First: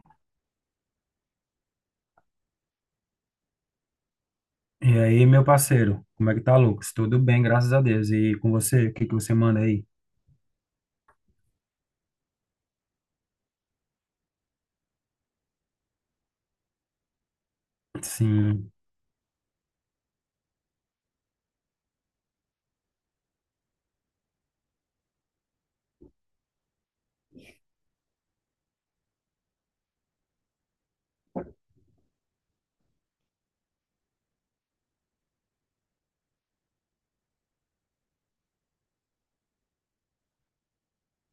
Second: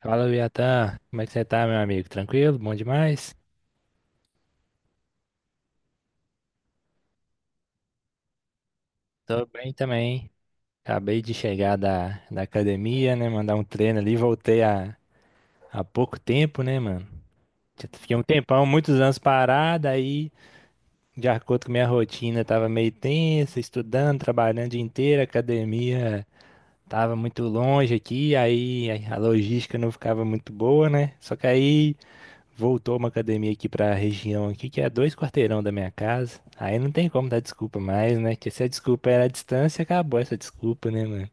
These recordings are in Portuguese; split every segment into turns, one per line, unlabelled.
Fala, Viatan. Como é que você tá, meu amigo? Tranquilo? Bom demais?
E aí, meu parceiro, como é que tá, Lucas? Tudo bem, graças a Deus. E com você, o que que você
Tô
manda
bem
aí?
também. Acabei de chegar da academia, né? Mandar um treino ali. Voltei há pouco tempo, né, mano? Já fiquei um tempão,
Sim.
muitos anos parado, aí, de acordo com minha rotina, tava meio tensa, estudando, trabalhando o dia inteiro, a academia tava muito longe aqui, aí a logística não ficava muito boa, né? Só que aí, voltou uma academia aqui pra região aqui, que é dois quarteirão da minha casa. Aí não tem como dar desculpa mais, né? Que se a desculpa era a distância, acabou essa desculpa, né, mano?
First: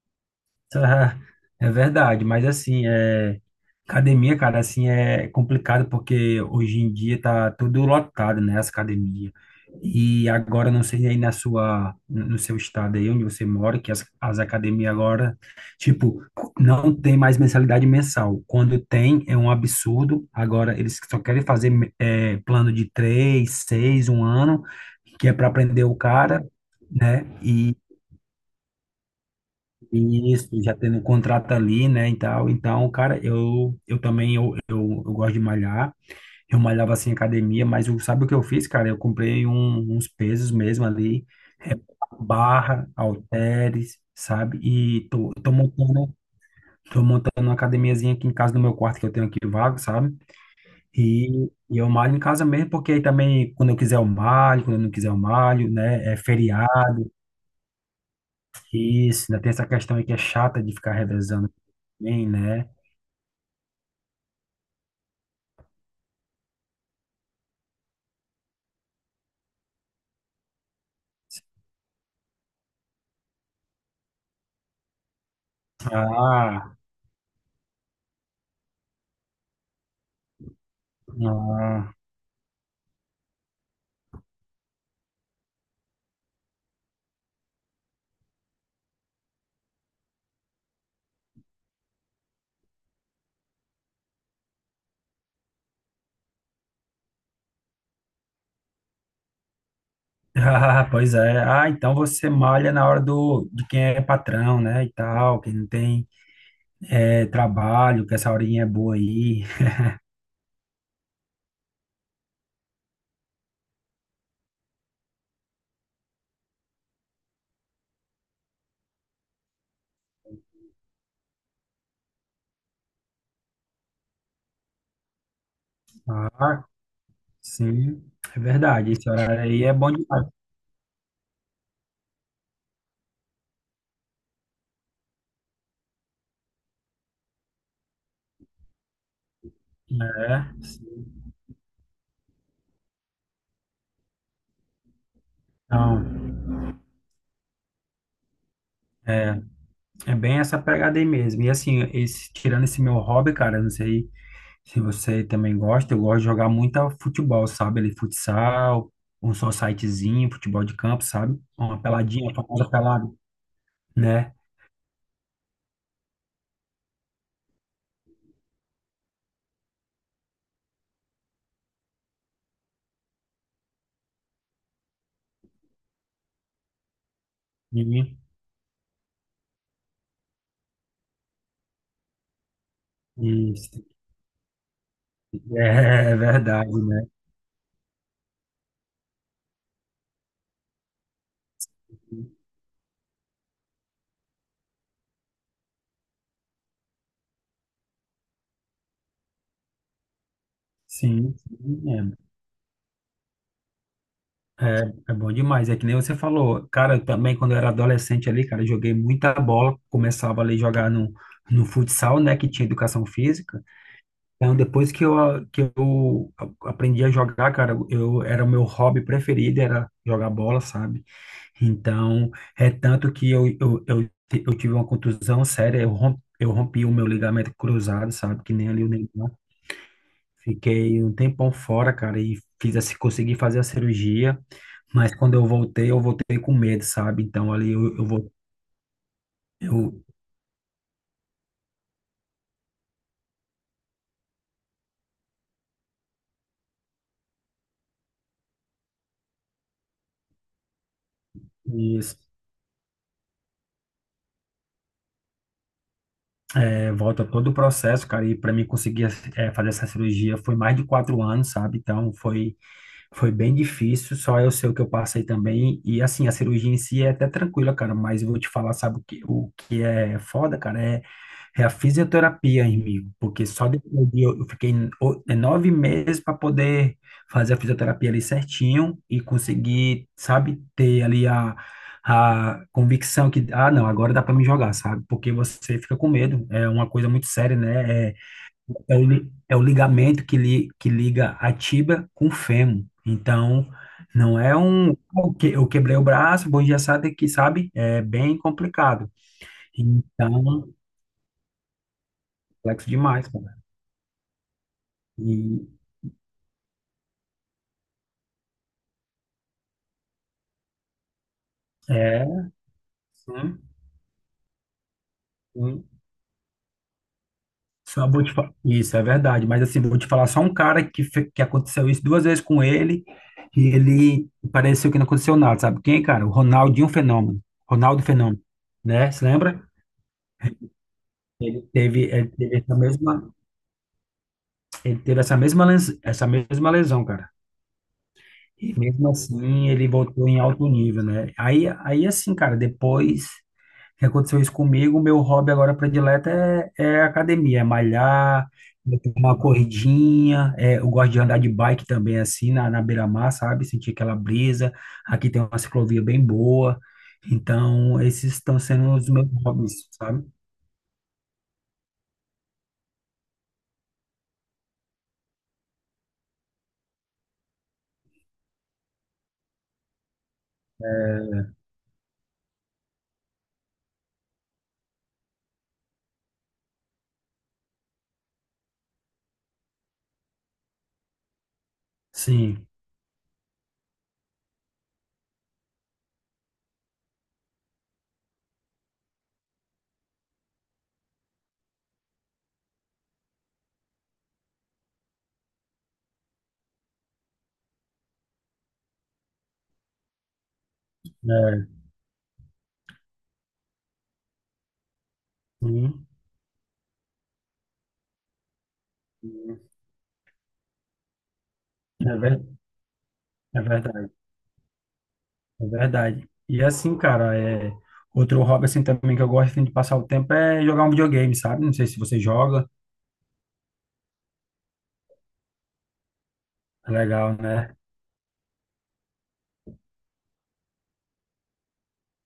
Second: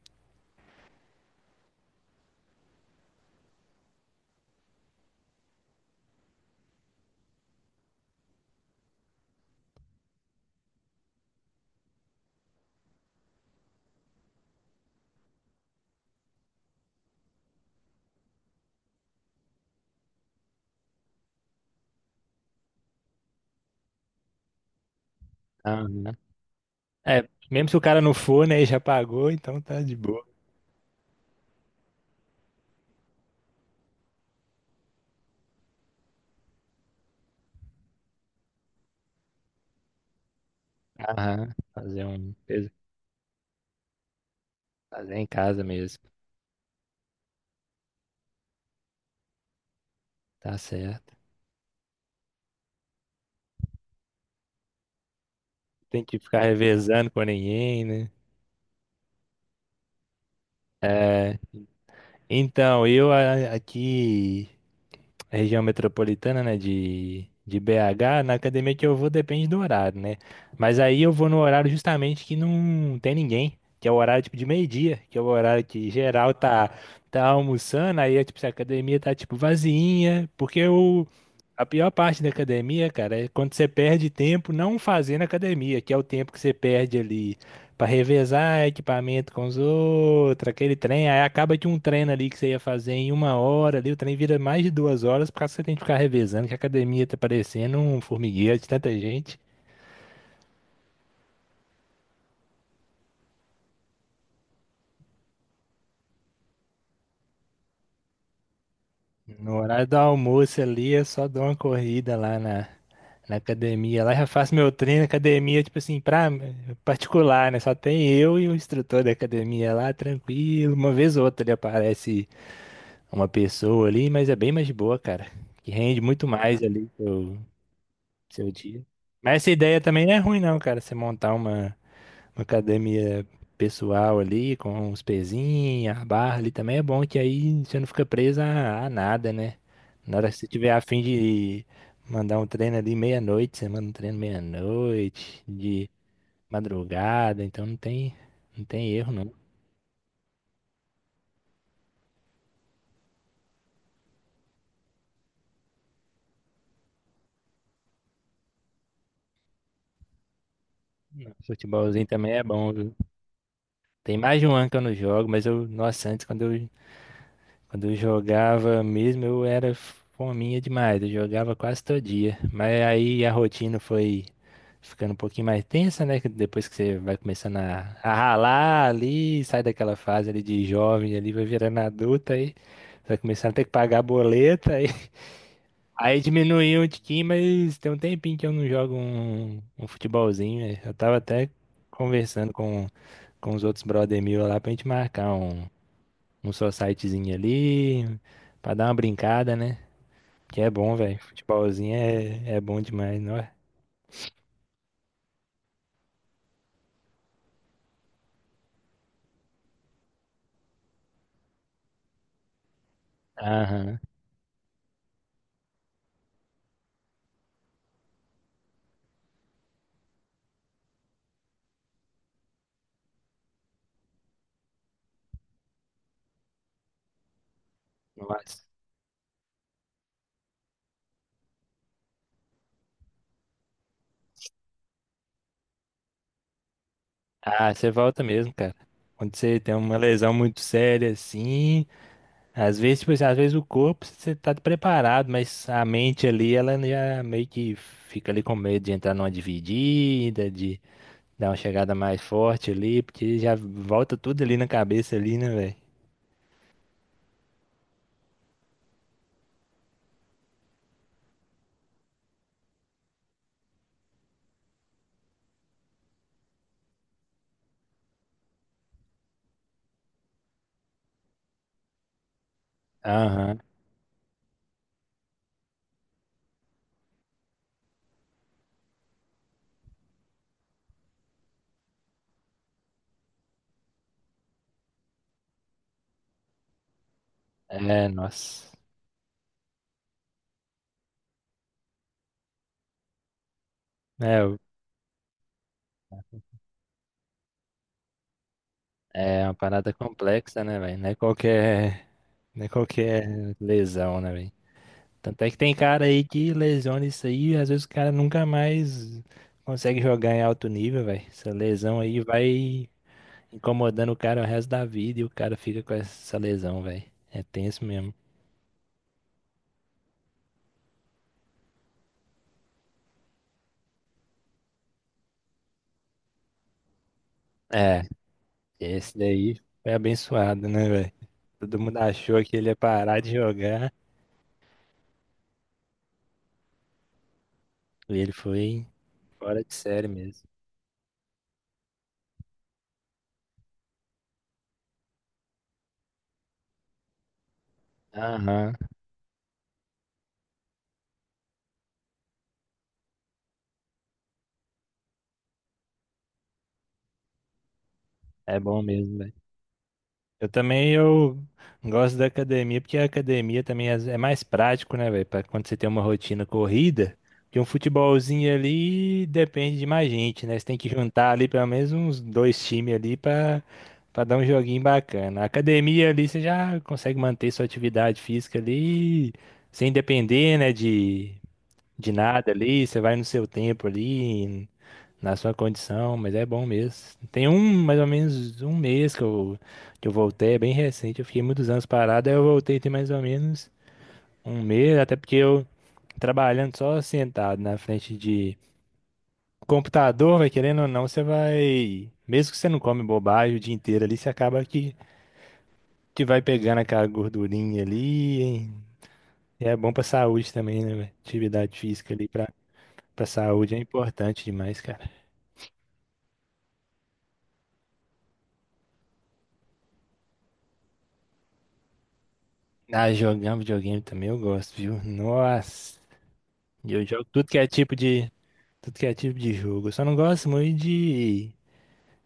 Ah, É verdade, mas assim, academia, cara, assim, é complicado porque hoje em dia tá tudo lotado, né, as academias. E agora, não sei aí na sua, no seu estado aí onde você mora, que as academias agora, tipo, não tem mais mensalidade mensal. Quando tem, é um absurdo. Agora, eles só querem fazer plano de três, seis, um ano, que é para prender o
Aham.
cara, né?
É, mesmo se o cara não for, né, e já pagou, então tá de boa.
Isso, já tendo um contrato ali, né, e tal. Então, cara, eu também, eu, eu gosto de malhar. Eu malhava, assim, em academia, mas eu, sabe o que eu fiz, cara? Eu comprei uns pesos mesmo ali,
Aham.
é,
Fazer um,
barra, halteres, sabe? E
fazer em
tô
casa mesmo.
tô montando uma academiazinha aqui em casa, no meu quarto, que eu tenho aqui vago, sabe?
Tá certo.
E, eu malho em casa mesmo, porque aí também, quando eu quiser eu malho, quando eu não quiser eu malho,
Tem
né? É
que ficar
feriado,
revezando com ninguém, né?
isso, né? Tem essa questão aí que é chata de ficar
É,
revezando também, né?
então, aqui, região metropolitana, né, de BH, na academia que eu vou depende do horário, né? Mas aí eu vou no horário justamente que não tem ninguém, que é o horário tipo de meio-dia, que é o horário que geral
Ah,
tá almoçando, aí é tipo, se a academia tá tipo vazinha, porque o a
ah,
pior parte da academia, cara, é quando você perde tempo não fazendo academia, que é o tempo que você perde ali pra revezar equipamento com os outros, aquele trem. Aí acaba de um treino ali que você ia fazer em uma hora ali, o trem vira mais de duas horas, porque você tem que ficar revezando, que a academia tá parecendo um formigueiro de tanta gente.
Ah, pois é. Ah, então você malha na hora do, de quem é patrão, né, e tal, quem não tem trabalho, que essa horinha é boa aí.
No horário do almoço ali, eu só dou uma corrida lá na academia. Lá já faço meu treino, academia, tipo assim, pra particular, né? Só tem eu e o instrutor da academia lá, tranquilo. Uma vez ou outra ali aparece uma pessoa ali, mas é bem mais de boa, cara. Que rende muito mais
Ah,
ali
sim, é
seu dia.
verdade. Esse
Mas
horário
essa
aí é
ideia
bom
também não é
demais.
ruim, não, cara. Você montar uma academia pessoal ali, com os pezinhos, a barra ali também é bom, que aí você não fica preso a nada, né? Na hora que você
É,
tiver a fim
sim.
de mandar um treino ali meia-noite, você manda um treino meia-noite, de
Então,
madrugada, então não tem erro, não.
é, é bem essa pegada aí mesmo. E assim, esse, tirando esse meu hobby, cara, eu não sei se você também gosta. Eu gosto de jogar muito futebol, sabe? Ali, futsal, um societyzinho, futebol de campo, sabe? Uma
Futebolzinho
peladinha,
também
a
é
famosa
bom, viu?
pelada,
Tem
né?
mais de um ano que eu não jogo, mas eu, nossa, antes quando eu jogava mesmo, eu era fominha demais, eu jogava quase todo dia. Mas aí a rotina foi ficando um pouquinho mais tensa, né? que Depois que você vai começando
E- e-
a ralar ali, sai daquela fase ali de jovem ali, vai virando adulta aí. Você Vai começando a ter que pagar a boleta aí.
É, é
Aí
verdade,
diminuiu um
né?
tiquinho, mas tem um tempinho que eu não jogo um futebolzinho, né? Eu tava até conversando com os outros brother meu lá pra gente marcar um societyzinho ali, pra dar uma brincada, né? Que é bom, velho.
Sim,
Futebolzinho
sim,
é, é bom demais, não é?
é, é bom demais. É que nem você falou, cara, eu também quando eu era adolescente ali, cara, eu joguei muita bola, começava ali a jogar no futsal, né, que tinha educação física.
Aham.
Então, depois que que eu aprendi a jogar, cara, eu era o meu hobby preferido, era jogar bola, sabe? Então, é tanto que eu tive uma contusão séria, eu rompi o meu ligamento cruzado, sabe? Que
Nossa.
nem ali o Neymar. Fiquei um tempão fora, cara, e consegui fazer a cirurgia, mas quando eu voltei com medo, sabe? Então, ali
Ah, você volta mesmo, cara. Quando você tem uma
eu,
lesão muito séria, assim, às vezes, tipo assim, às vezes o corpo você tá preparado, mas a mente ali, ela já meio que fica ali com medo de entrar numa dividida, de dar uma chegada
isso.
mais forte ali, porque já volta tudo ali na cabeça ali, né, velho?
É, volta todo o processo, cara, e para mim conseguir fazer essa cirurgia foi mais de 4 anos, sabe? Então foi, foi bem difícil, só eu sei o que eu passei também. E assim, a cirurgia em si é até tranquila, cara, mas eu vou te falar, sabe o que é foda, cara? É a fisioterapia, amigo, porque
Aham.
só depois eu fiquei 9 meses para poder fazer a fisioterapia ali certinho e conseguir, sabe, ter ali a convicção que, ah, não, agora dá para me jogar, sabe? Porque você fica com medo, é uma coisa muito séria,
É,
né?
nossa.
É o ligamento que liga a tibia com o fêmur. Então, não
É,
é um, "Oh, eu quebrei o braço, bom dia, sabe? É bem complicado.
É uma parada complexa,
Então,
né, velho? Não é não é
complexo
qualquer
demais, cara.
lesão, né, velho?
E
Tanto é que tem cara aí que lesiona isso aí, às vezes o cara nunca mais consegue jogar em alto nível, velho. Essa lesão aí
é,
vai
sim,
incomodando o cara o resto da vida e o cara fica com
sim.
essa lesão, velho. É tenso
Só
mesmo.
vou te fa- Isso é verdade, mas assim, vou te falar só um cara que, que aconteceu isso duas vezes com ele e ele pareceu que não aconteceu nada, sabe quem, cara? O Ronaldo
É,
Fenômeno, né?
esse
Se
daí
lembra?
foi abençoado, né, velho? Todo mundo
Teve, ele
achou que
teve
ele ia
essa
parar de
mesma,
jogar
ele teve essa mesma, essa mesma lesão, cara.
e ele
E
foi
mesmo
fora
assim,
de
ele
série
voltou em
mesmo.
alto nível, né? Aí assim, cara, depois que aconteceu isso comigo, meu hobby agora predileto é, é academia, é malhar,
Aham,
é ter uma corridinha. É, eu gosto de andar de bike também, assim, na beira-mar, sabe? Sentir aquela brisa, aqui tem uma ciclovia bem boa, então esses
é
estão
bom
sendo os
mesmo,
meus
velho.
hobbies, sabe?
Eu também eu gosto da academia, porque a academia também é mais prático, né, velho? Para quando você tem uma rotina corrida, que um futebolzinho ali depende de mais gente, né? Você tem que juntar ali
É,
pelo menos uns dois times ali para dar um joguinho bacana. A academia ali você já consegue manter sua atividade física ali sem depender, né, de nada
sim,
ali, você vai no seu tempo ali, na sua condição, mas é bom mesmo. Tem um, mais ou menos um mês que eu voltei, é bem recente, eu fiquei muitos anos parado, aí eu voltei tem mais ou menos um mês, até porque eu trabalhando só sentado na frente de computador, vai querendo ou não, você
é,
vai, mesmo que você não come bobagem o dia inteiro ali, você acaba
sim,
que vai pegando aquela gordurinha ali, hein? E é bom pra saúde também, né, velho? Atividade física
é,
ali
ver-
pra
é
saúde é
verdade,
importante demais, cara.
é verdade. E assim, cara, outro hobby assim também que eu gosto assim, de passar o tempo é jogar um videogame, sabe? Não sei se você joga,
Ah, jogar videogame também eu gosto, viu? Nossa.
é
E eu jogo
legal, né?
tudo que é tipo de jogo. Eu só não gosto muito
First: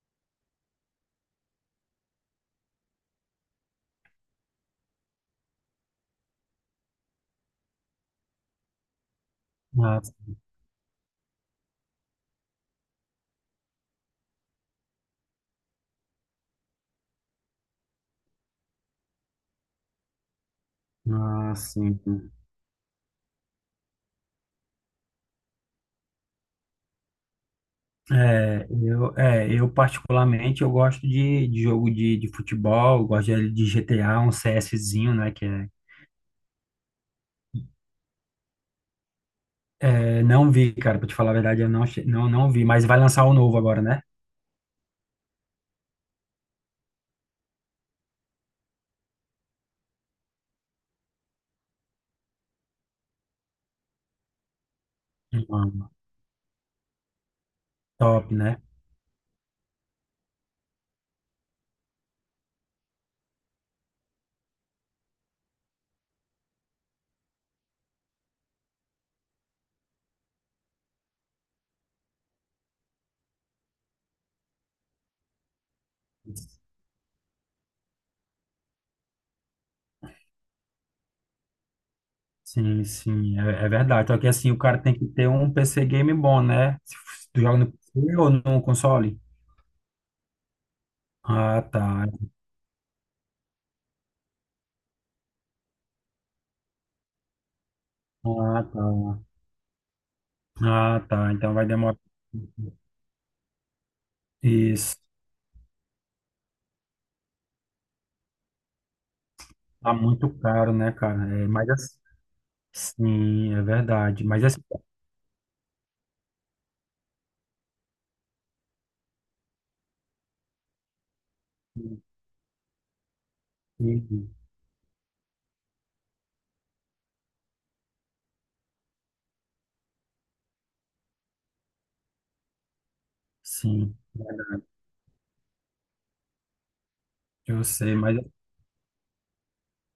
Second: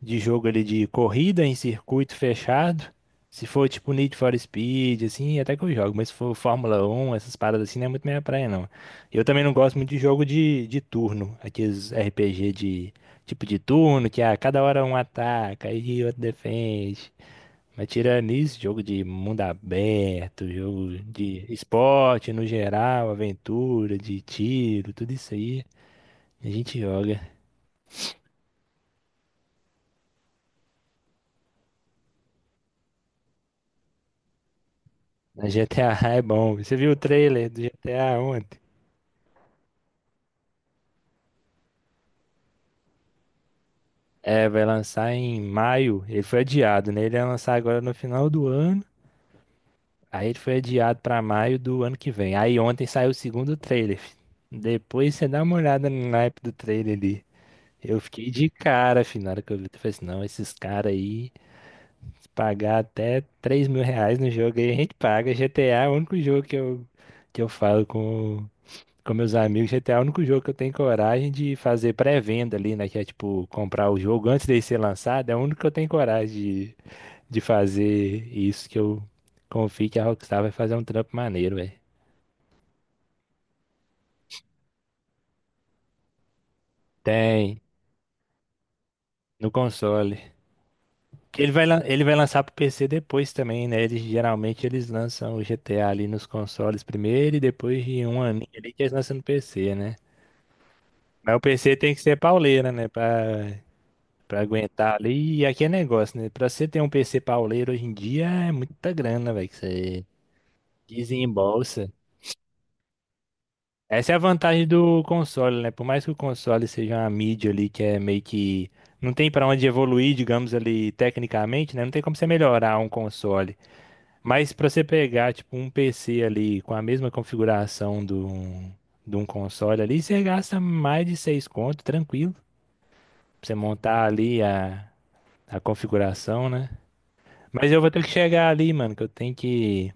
de jogo ali de corrida em circuito fechado. Se for tipo Need for Speed, assim, até que eu jogo. Mas se for Fórmula 1, essas paradas assim, não é muito minha praia, não. Eu também não gosto muito de
Ah,
jogo de turno. Aqueles RPG de tipo de turno, que a cada hora um ataca e outro defende. Mas tirando isso, jogo de mundo aberto, jogo de
ah, sim.
esporte no geral, aventura, de tiro, tudo isso aí, a gente joga.
É, eu particularmente eu gosto de jogo de futebol, eu gosto de GTA, um CSzinho, né?
A
Que é,
GTA é bom. Você viu o trailer do GTA ontem?
é, não vi, cara, pra te falar a verdade, eu não, não vi, mas vai lançar o novo agora, né?
É, vai lançar em maio. Ele foi adiado, né? Ele ia lançar agora no final do ano. Aí ele foi adiado pra maio do ano que vem. Aí ontem saiu o segundo trailer, fi. Depois você dá uma olhada
Hum,
no naipe do trailer ali. Eu
top,
fiquei de
né?
cara, fi, na hora que eu vi. Eu falei assim, não, esses caras aí, se pagar até 3 mil reais no jogo aí, a gente paga. GTA é o único jogo que eu falo com meus amigos. GTA é o único jogo que eu tenho coragem de fazer pré-venda ali, né? Que é tipo comprar o jogo antes dele ser lançado. É o único que eu tenho coragem de fazer isso. Que eu confio que a Rockstar vai fazer um trampo maneiro, velho.
Sim, sim, é, é verdade. Só que assim, o cara tem que ter um PC game bom, né? Se f- tu joga
Tem,
no PC ou no console?
no console. Que Ele
Ah,
vai, lan- Ele
tá.
vai lançar pro PC depois também, né? Eles, geralmente eles lançam o GTA ali nos consoles primeiro e depois de um aninho
Ah,
ali que
tá.
eles lançam no PC, né?
Ah, tá.
Mas o
Então vai
PC tem
demorar.
que ser pauleira, né? Pra aguentar
Isso.
ali. E aqui é negócio, né? Pra você ter um PC pauleiro hoje em dia é muita grana, velho, que
Tá
você
muito caro, né, cara? É, mas
desembolsa.
assim, sim, é
Essa é a
verdade. Mas assim,
vantagem do console, né? Por mais que o console seja uma mídia ali que é meio que, não tem pra onde evoluir, digamos ali, tecnicamente, né? Não tem como você melhorar um console. Mas pra você pegar, tipo, um PC ali com a mesma configuração do, de um console ali, você gasta mais de seis conto, tranquilo. Pra você
sim,
montar ali a configuração, né?
eu
Mas eu vou
sei,
ter que
mas.
chegar ali, mano, que eu tenho que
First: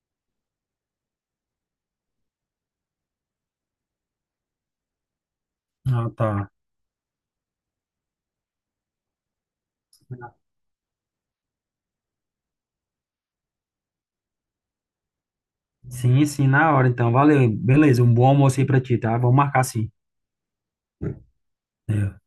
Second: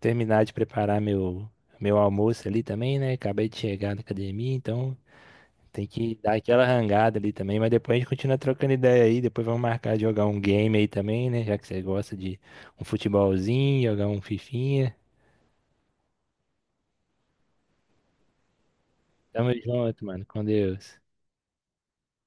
terminar de preparar meu almoço ali também, né? Acabei de chegar na academia, então tem
Ah,
que dar
tá.
aquela rangada ali também. Mas depois a gente continua trocando ideia aí. Depois vamos marcar de jogar um game aí também, né? Já que você gosta de um futebolzinho, jogar um fifinha.
Sim, sim, na hora, então. Valeu. Beleza, um bom almoço aí pra ti, tá? Vamos
Tamo
marcar sim.
junto, mano. Com Deus.
É,